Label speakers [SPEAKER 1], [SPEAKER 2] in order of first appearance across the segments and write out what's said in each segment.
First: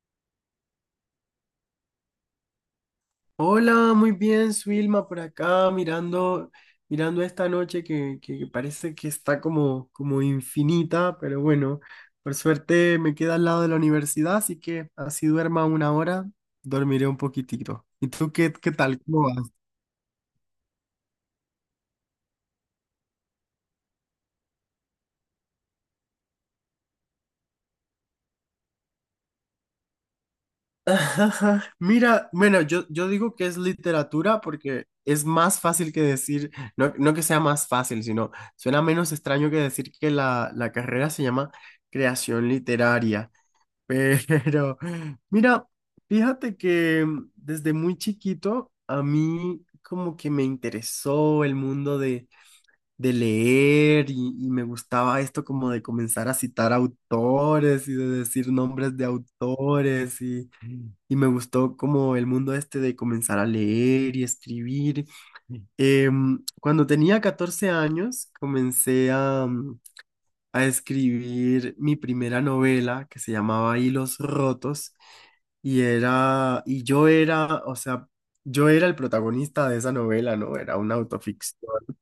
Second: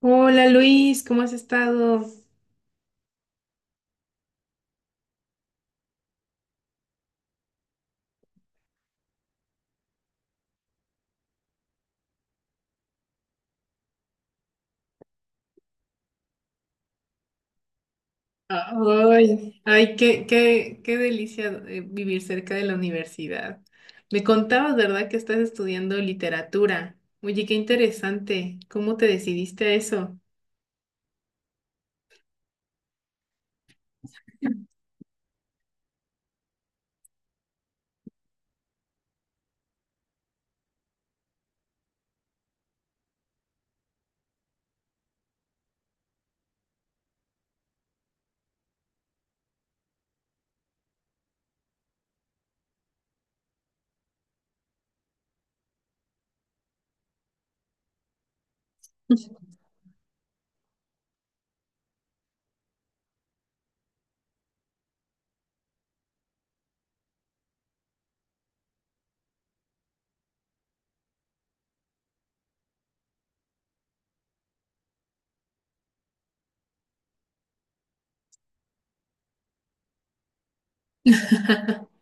[SPEAKER 1] Hola Luis, ¿cómo has estado?
[SPEAKER 2] Hola, muy bien, Suilma, por acá mirando, mirando esta noche que parece que está como infinita, pero bueno, por suerte me queda al lado de la universidad, así que así duerma una hora, dormiré un poquitito. ¿Y tú qué, qué tal? ¿Cómo vas?
[SPEAKER 1] Ay, ay, qué delicia, vivir cerca de la universidad. Me contabas, ¿verdad?, que estás estudiando literatura. Oye, qué interesante. ¿Cómo te decidiste a eso?
[SPEAKER 2] Ajá. Mira, bueno, yo digo que es literatura porque es más fácil que decir, no, no que sea más fácil, sino suena menos extraño que decir que la carrera se llama creación literaria. Pero, mira, fíjate que desde muy chiquito a mí como que me interesó el mundo de leer y me gustaba esto como de comenzar a citar autores y de decir nombres de autores y me gustó como el mundo este de comenzar a leer y escribir. Cuando tenía 14 años comencé a a escribir mi primera novela que se llamaba Hilos Rotos y era, y yo era, o sea, yo era el protagonista de esa novela, ¿no? Era una autoficción.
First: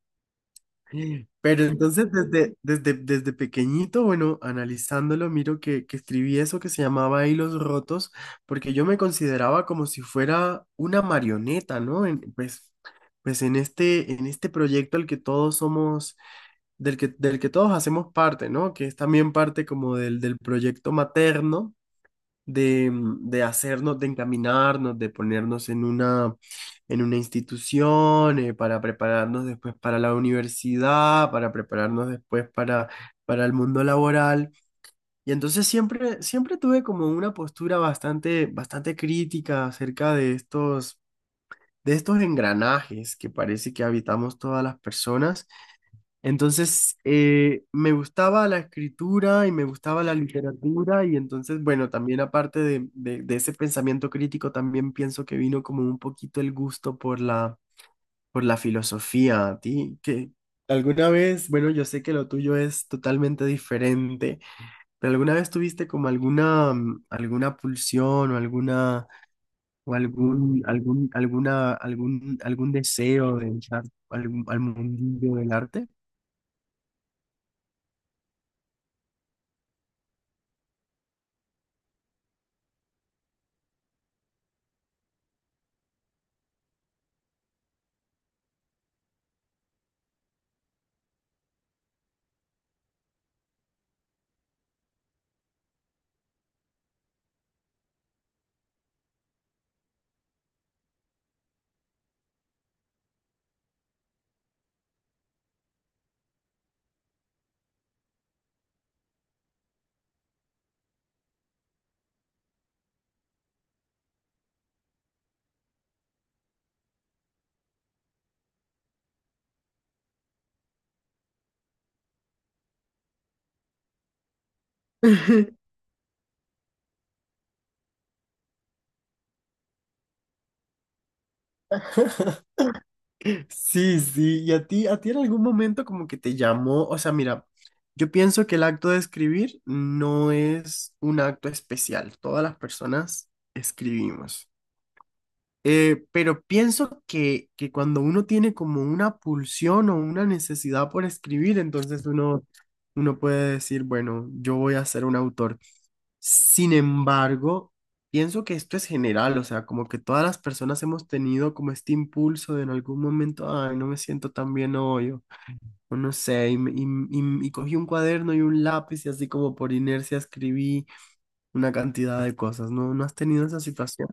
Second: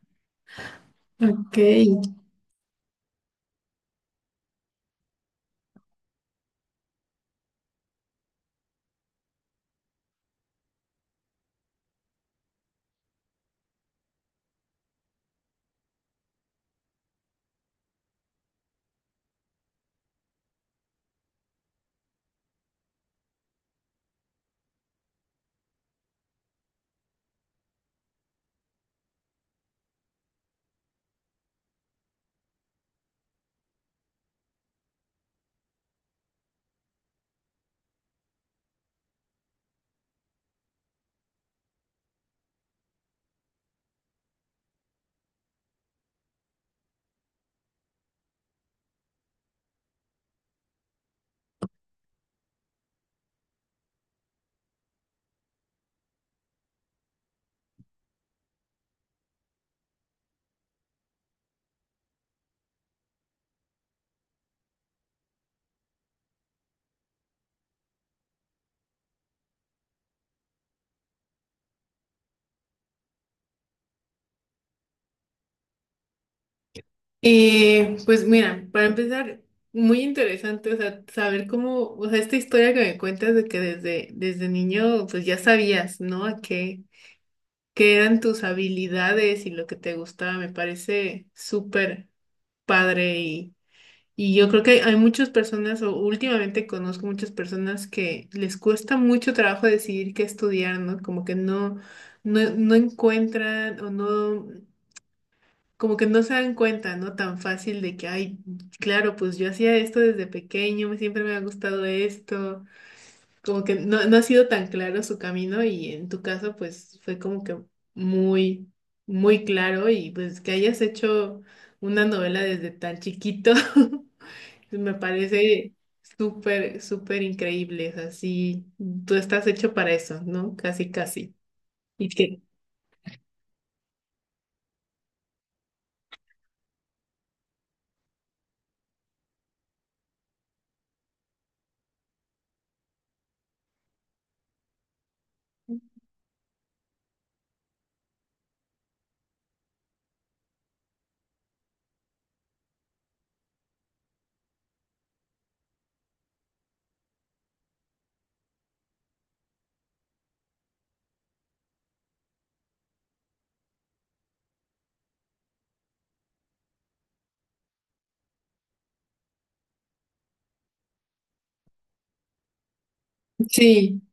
[SPEAKER 1] Ok.
[SPEAKER 2] Pero entonces desde pequeñito, bueno, analizándolo, miro que escribí eso que se llamaba Hilos Rotos, porque yo me consideraba como si fuera una marioneta, ¿no? Pues, pues en este proyecto al que todos somos, del que todos hacemos parte, ¿no? Que es también parte como del proyecto materno de de hacernos, de encaminarnos, de ponernos en una institución, para prepararnos después para la universidad, para prepararnos para el mundo laboral. Y entonces siempre, siempre tuve como una postura bastante, bastante crítica acerca de estos engranajes que parece que habitamos todas las personas. Entonces, me gustaba la escritura y me gustaba la literatura y entonces, bueno, también aparte de ese pensamiento crítico, también pienso que vino como un poquito el gusto por por la filosofía. ¿A ti que alguna vez, bueno, yo sé que lo tuyo es totalmente diferente, pero alguna vez tuviste como alguna alguna pulsión o alguna, o algún deseo de entrar al mundillo del arte?
[SPEAKER 1] Pues mira, para empezar, muy interesante, o sea, saber cómo, o sea, esta historia que me cuentas de que desde niño, pues ya sabías, ¿no? A qué, que eran tus habilidades y lo que te gustaba. Me parece súper padre, y yo creo que hay muchas personas, o últimamente conozco muchas personas que les cuesta mucho trabajo decidir qué estudiar, ¿no? Como que no encuentran o no, como que no se dan cuenta, ¿no? Tan fácil de que, ay, claro, pues yo hacía esto desde pequeño, siempre me ha gustado esto, como que no, no ha sido tan claro su camino. Y en tu caso pues fue como que muy, muy claro, y pues que hayas hecho una novela desde tan chiquito, me parece súper increíble, o sea, sí, tú estás hecho para eso, ¿no? Casi, casi. Y que
[SPEAKER 2] Sí, sí, y a ti en algún momento como que te llamó, o sea, mira, yo pienso que el acto de escribir no es un acto especial, todas las personas escribimos. Pero pienso que cuando uno tiene como una pulsión o una necesidad por escribir, entonces uno puede decir, bueno, yo voy a ser un autor. Sin embargo, pienso que esto es general, o sea, como que todas las personas hemos tenido como este impulso de en algún momento, ay, no me siento tan bien hoy, o no sé, y cogí un cuaderno y un lápiz y así como por inercia escribí una cantidad de cosas, ¿no? ¿No has tenido esa
[SPEAKER 1] sí.
[SPEAKER 2] situación?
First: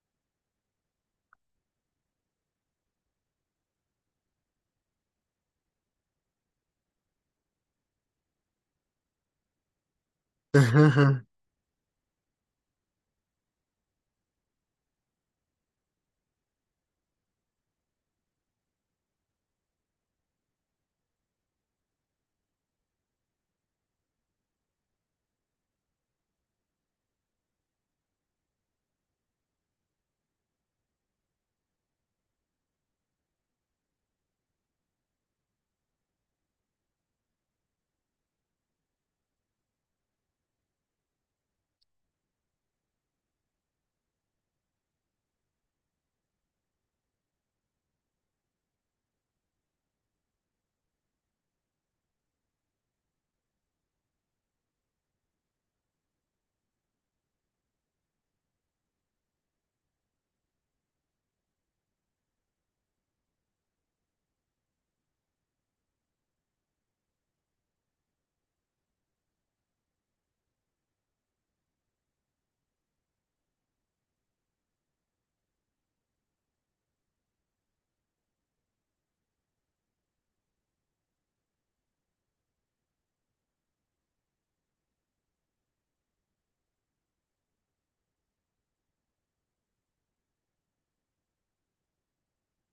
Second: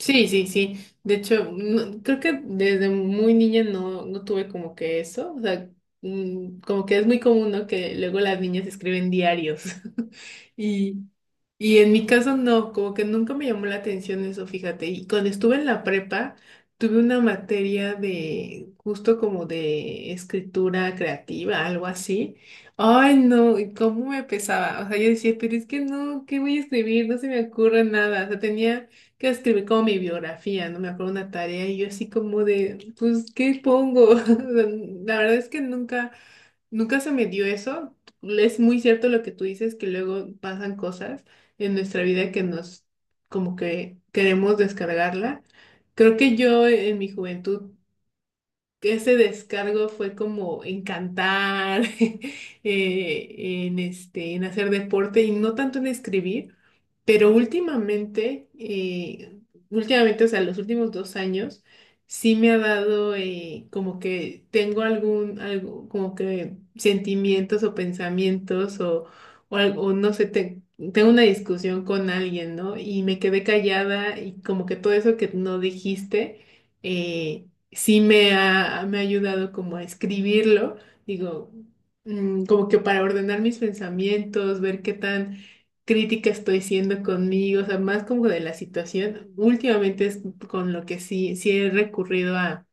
[SPEAKER 1] Sí, sí, sí. De hecho, creo que desde muy niña no, no tuve como que eso. O sea, como que es muy común, ¿no? Que luego las niñas escriben diarios. Y, y en mi caso no, como que nunca me llamó la atención eso, fíjate. Y cuando estuve en la prepa, tuve una materia de justo como de escritura creativa, algo así. Ay, no, y cómo me pesaba. O sea, yo decía, pero es que no, ¿qué voy a escribir? No se me ocurre nada. O sea, tenía que escribir como mi biografía, no me acuerdo, una tarea, y yo así como de, pues, ¿qué pongo? O sea, la verdad es que nunca, nunca se me dio eso. Es muy cierto lo que tú dices, que luego pasan cosas en nuestra vida que nos, como que queremos descargarla. Creo que yo en mi juventud, ese descargo fue como en cantar, eh, en este, en hacer deporte y no tanto en escribir. Pero últimamente, o sea, los últimos 2 años, sí me ha dado, como que tengo algún, algo, como que sentimientos o pensamientos o, o no sé, tengo una discusión con alguien, ¿no? Y me quedé callada, y como que todo eso que no dijiste, eh, sí me ha ayudado como a escribirlo, digo, como que para ordenar mis pensamientos, ver qué tan crítica estoy siendo conmigo, o sea, más como de la situación. Últimamente es con lo que sí, sí he recurrido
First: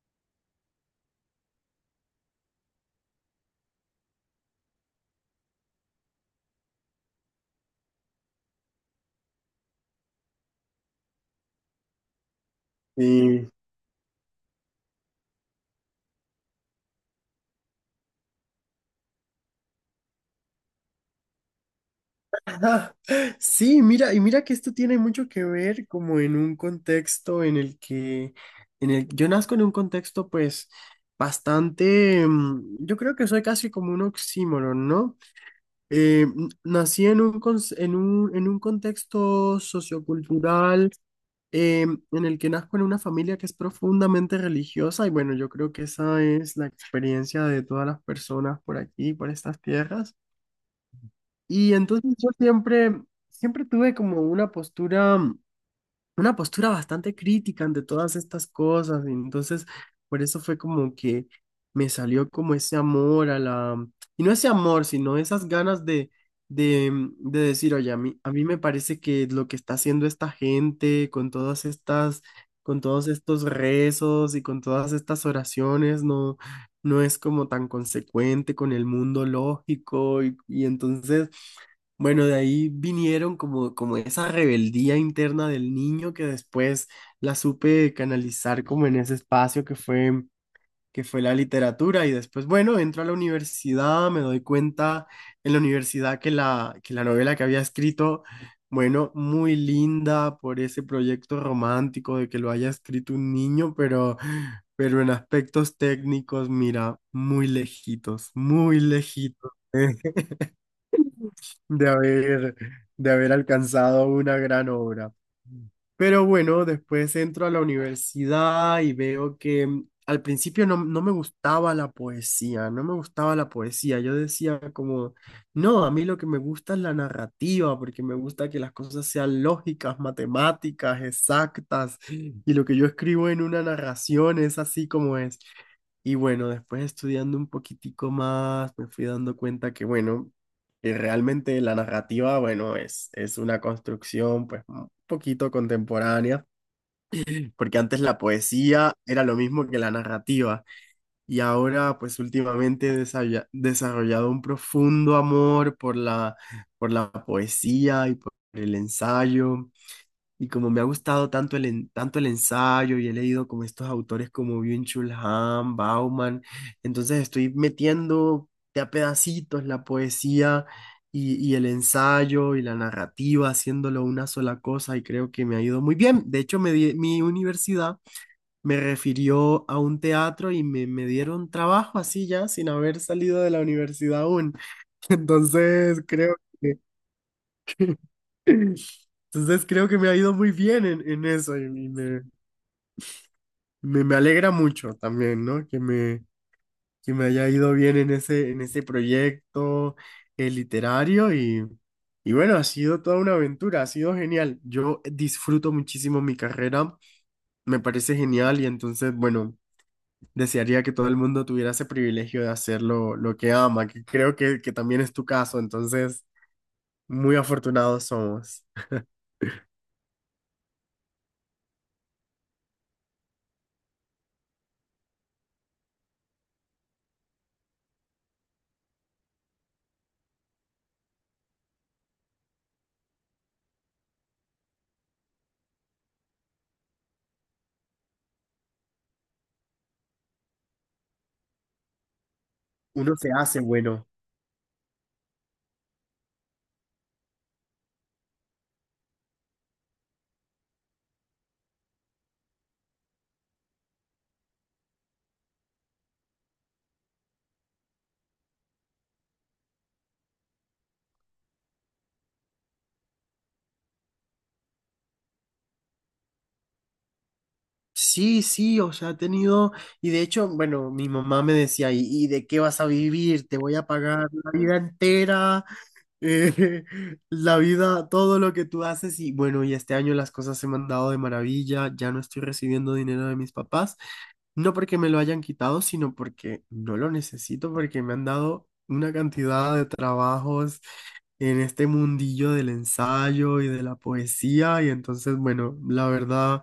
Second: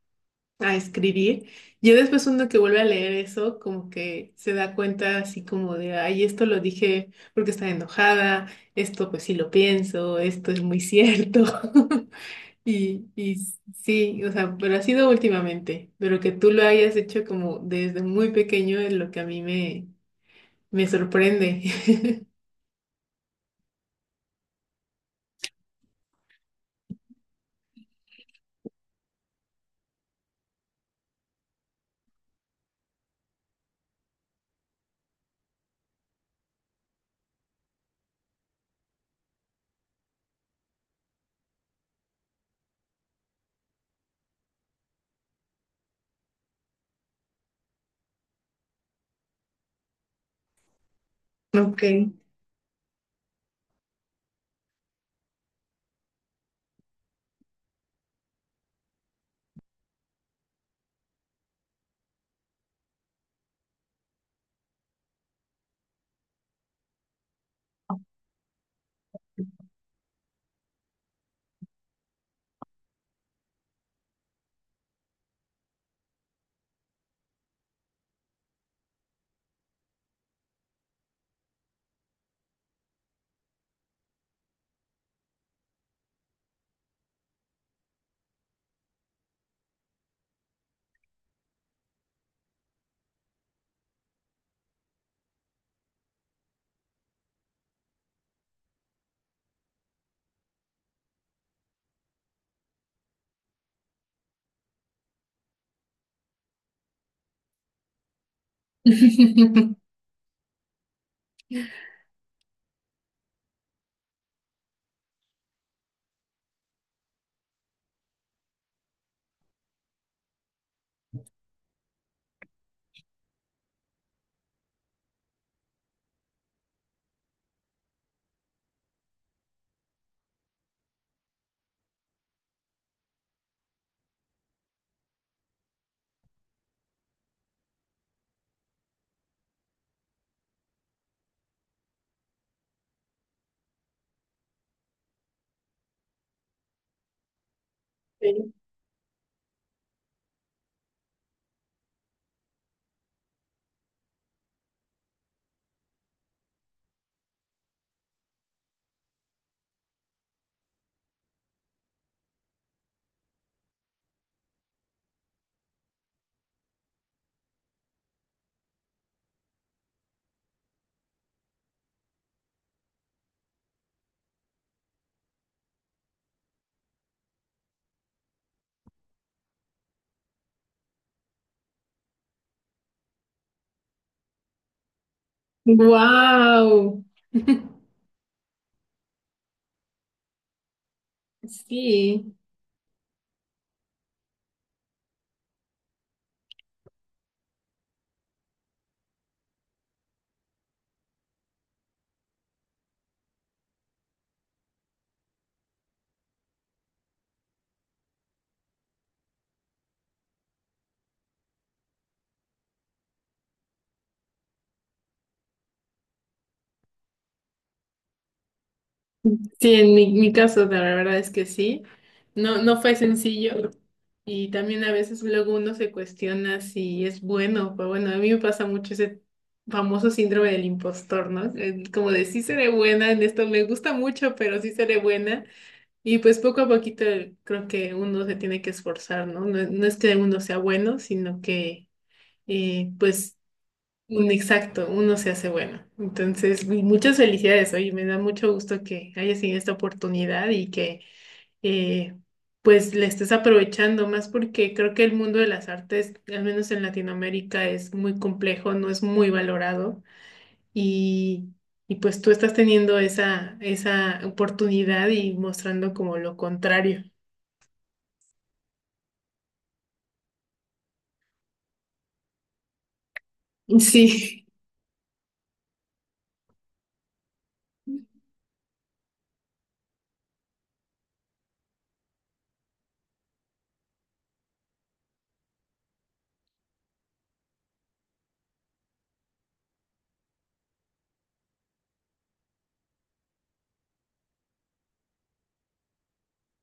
[SPEAKER 1] a escribir. Ya después uno que vuelve a leer eso, como que se da cuenta así como de, ay, esto lo dije porque estaba enojada, esto pues sí lo pienso, esto es muy cierto. Y, y
[SPEAKER 2] Sí.
[SPEAKER 1] sí, o sea, pero ha sido últimamente, pero que tú lo hayas hecho como desde muy pequeño es lo que a mí me, me sorprende.
[SPEAKER 2] Ah, sí, mira, y mira que esto tiene mucho que ver como en un contexto en el que, en el, yo nazco en un contexto pues bastante yo creo que soy casi como un oxímoron, ¿no? Nací en un, en un contexto sociocultural eh, en el que nazco en una familia que es profundamente religiosa y bueno, yo creo que esa es la experiencia de todas las personas por aquí, por estas tierras. Y
[SPEAKER 1] Ok.
[SPEAKER 2] entonces yo siempre, siempre tuve como una postura bastante crítica ante todas estas cosas. Y entonces, por eso fue como que me salió como ese amor a y no ese amor, sino esas ganas de de decir, oye, a mí me parece que lo que está haciendo esta gente con todas estas, con todos estos rezos y con todas estas oraciones, no, no es como tan consecuente con el mundo lógico. Y entonces... Bueno, de ahí vinieron como, como esa rebeldía interna del niño que después la supe canalizar como en ese espacio que fue la literatura. Y después, bueno, entro a la universidad, me doy cuenta en la universidad que que la novela que había escrito, bueno, muy linda por ese proyecto romántico de que lo haya escrito un niño, pero en aspectos técnicos, mira, muy lejitos, muy lejitos de haber, de haber alcanzado una gran obra. Pero bueno, después entro a la universidad y veo que al principio no, no me gustaba la poesía, no me gustaba la poesía. Yo decía como, no, a mí lo que me gusta es la narrativa, porque me gusta que las cosas sean lógicas, matemáticas, exactas, y lo que yo escribo en una narración es así como es. Y bueno, después estudiando un poquitico más, me fui dando cuenta que, bueno, y realmente la narrativa, bueno, es una construcción pues un poquito contemporánea, porque antes la
[SPEAKER 1] Sí.
[SPEAKER 2] poesía era lo mismo que la narrativa y ahora pues últimamente he desarrollado un profundo amor por por la poesía y por el ensayo. Y como me ha gustado tanto tanto el ensayo y he leído como estos autores como Byung-Chul Han, Bauman, entonces estoy metiendo de a pedacitos la poesía y el ensayo y la narrativa, haciéndolo una sola cosa y creo que me ha ido muy bien. De hecho, mi universidad me refirió a un teatro y me dieron trabajo así ya, sin haber salido de la universidad aún. Entonces creo que...
[SPEAKER 1] Wow.
[SPEAKER 2] Entonces creo que me ha ido muy bien en eso y,
[SPEAKER 1] Sí,
[SPEAKER 2] me alegra mucho también, ¿no? Que me haya ido bien en ese proyecto literario y bueno, ha sido toda una aventura, ha sido genial. Yo disfruto muchísimo mi carrera, me parece genial y entonces, bueno, desearía que todo el mundo tuviera ese privilegio de hacer lo que ama, que creo que también es tu caso, entonces, muy afortunados somos.
[SPEAKER 1] sí, en mi, mi caso la verdad es que sí. No, no fue sencillo, y también a veces luego uno se cuestiona si es bueno, pero bueno, a mí me pasa mucho ese famoso síndrome del impostor, ¿no? Como de sí seré buena en esto, me gusta mucho, pero sí seré buena, y pues poco a poquito creo que uno se tiene que esforzar, ¿no? No, no es que uno sea bueno, sino que eh,
[SPEAKER 2] Uno se
[SPEAKER 1] pues
[SPEAKER 2] hace bueno.
[SPEAKER 1] un- exacto, uno se hace bueno. Entonces, muchas felicidades, oye, me da mucho gusto que hayas tenido esta oportunidad, y que eh, pues la estés aprovechando más porque creo que el mundo de las artes, al menos en Latinoamérica, es muy complejo, no es muy valorado, y, y pues tú estás teniendo esa, esa oportunidad y mostrando como lo contrario.
[SPEAKER 2] Sí, sí, o sea, ha tenido, y de hecho, bueno, mi mamá me decía, y de qué vas a vivir? Te voy a pagar
[SPEAKER 1] Sí,
[SPEAKER 2] la vida entera, eh, la vida, todo lo que tú haces, y bueno, y este año las cosas se me han dado de maravilla, ya no estoy recibiendo dinero de mis papás, no porque me lo hayan quitado, sino porque no lo necesito, porque me han dado una cantidad de trabajos en este mundillo del ensayo y de la poesía, y entonces, bueno, la verdad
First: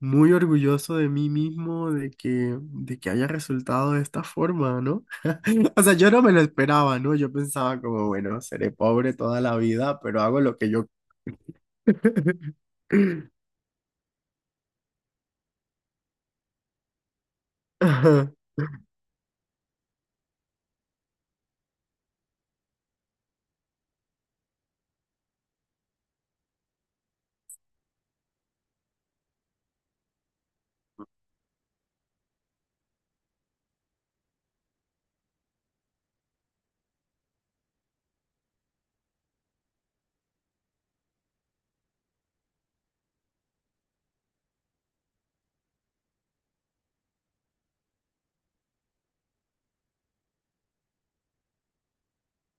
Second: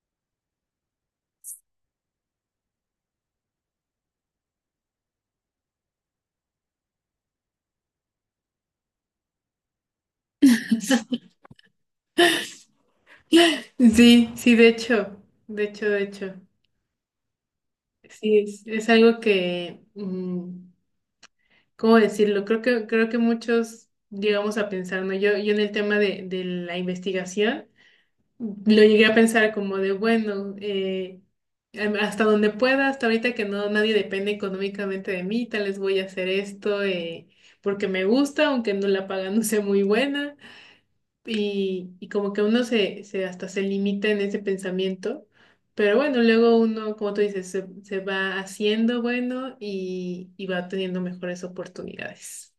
[SPEAKER 2] muy orgulloso de mí mismo de que haya resultado de esta forma, ¿no? O sea, yo no me lo esperaba, ¿no? Yo pensaba como, bueno, seré pobre toda la vida, pero hago lo que yo...
[SPEAKER 1] sí, sí, de hecho, de hecho, de hecho.
[SPEAKER 2] Ajá.
[SPEAKER 1] Sí, es algo que, ¿cómo decirlo? Creo que muchos llegamos a pensar, ¿no? Yo en el tema de la investigación lo llegué a pensar como de, bueno, hasta donde pueda, hasta ahorita que no, nadie depende económicamente de mí, tal vez voy a hacer esto, porque me gusta, aunque no la paga no sea muy buena. Y como que uno se, se hasta se limita en ese pensamiento. Pero bueno, luego uno, como tú dices, se va haciendo bueno y va teniendo mejores oportunidades.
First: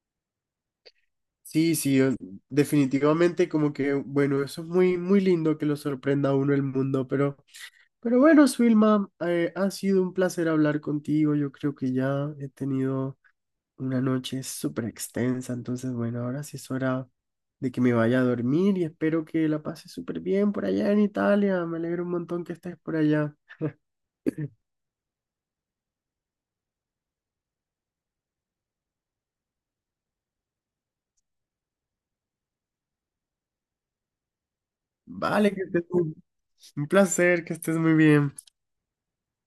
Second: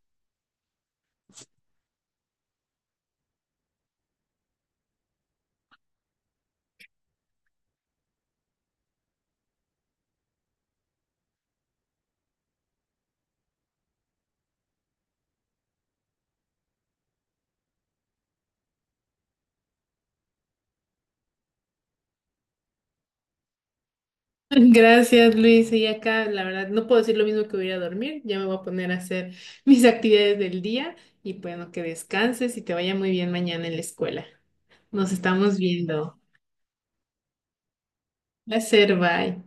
[SPEAKER 2] Sí, sí, o- definitivamente como que, bueno, eso es muy, muy lindo que lo sorprenda a uno el mundo, pero bueno, Swilma, ha sido un placer hablar contigo. Yo creo que ya he tenido una noche súper extensa, entonces bueno, ahora sí es hora de que me vaya a dormir y espero que la pases súper bien por allá en Italia. Me alegro un montón que estés por allá.
[SPEAKER 1] Gracias, Luis. Y acá, la verdad, no puedo decir lo mismo, que voy a ir a dormir. Ya me voy a poner a hacer mis actividades del día, y pues, bueno, que descanses y te vaya muy bien mañana en la escuela. Nos
[SPEAKER 2] Vale,
[SPEAKER 1] estamos
[SPEAKER 2] que estés muy-
[SPEAKER 1] viendo.
[SPEAKER 2] un placer, que estés muy bien.
[SPEAKER 1] Placer, bye.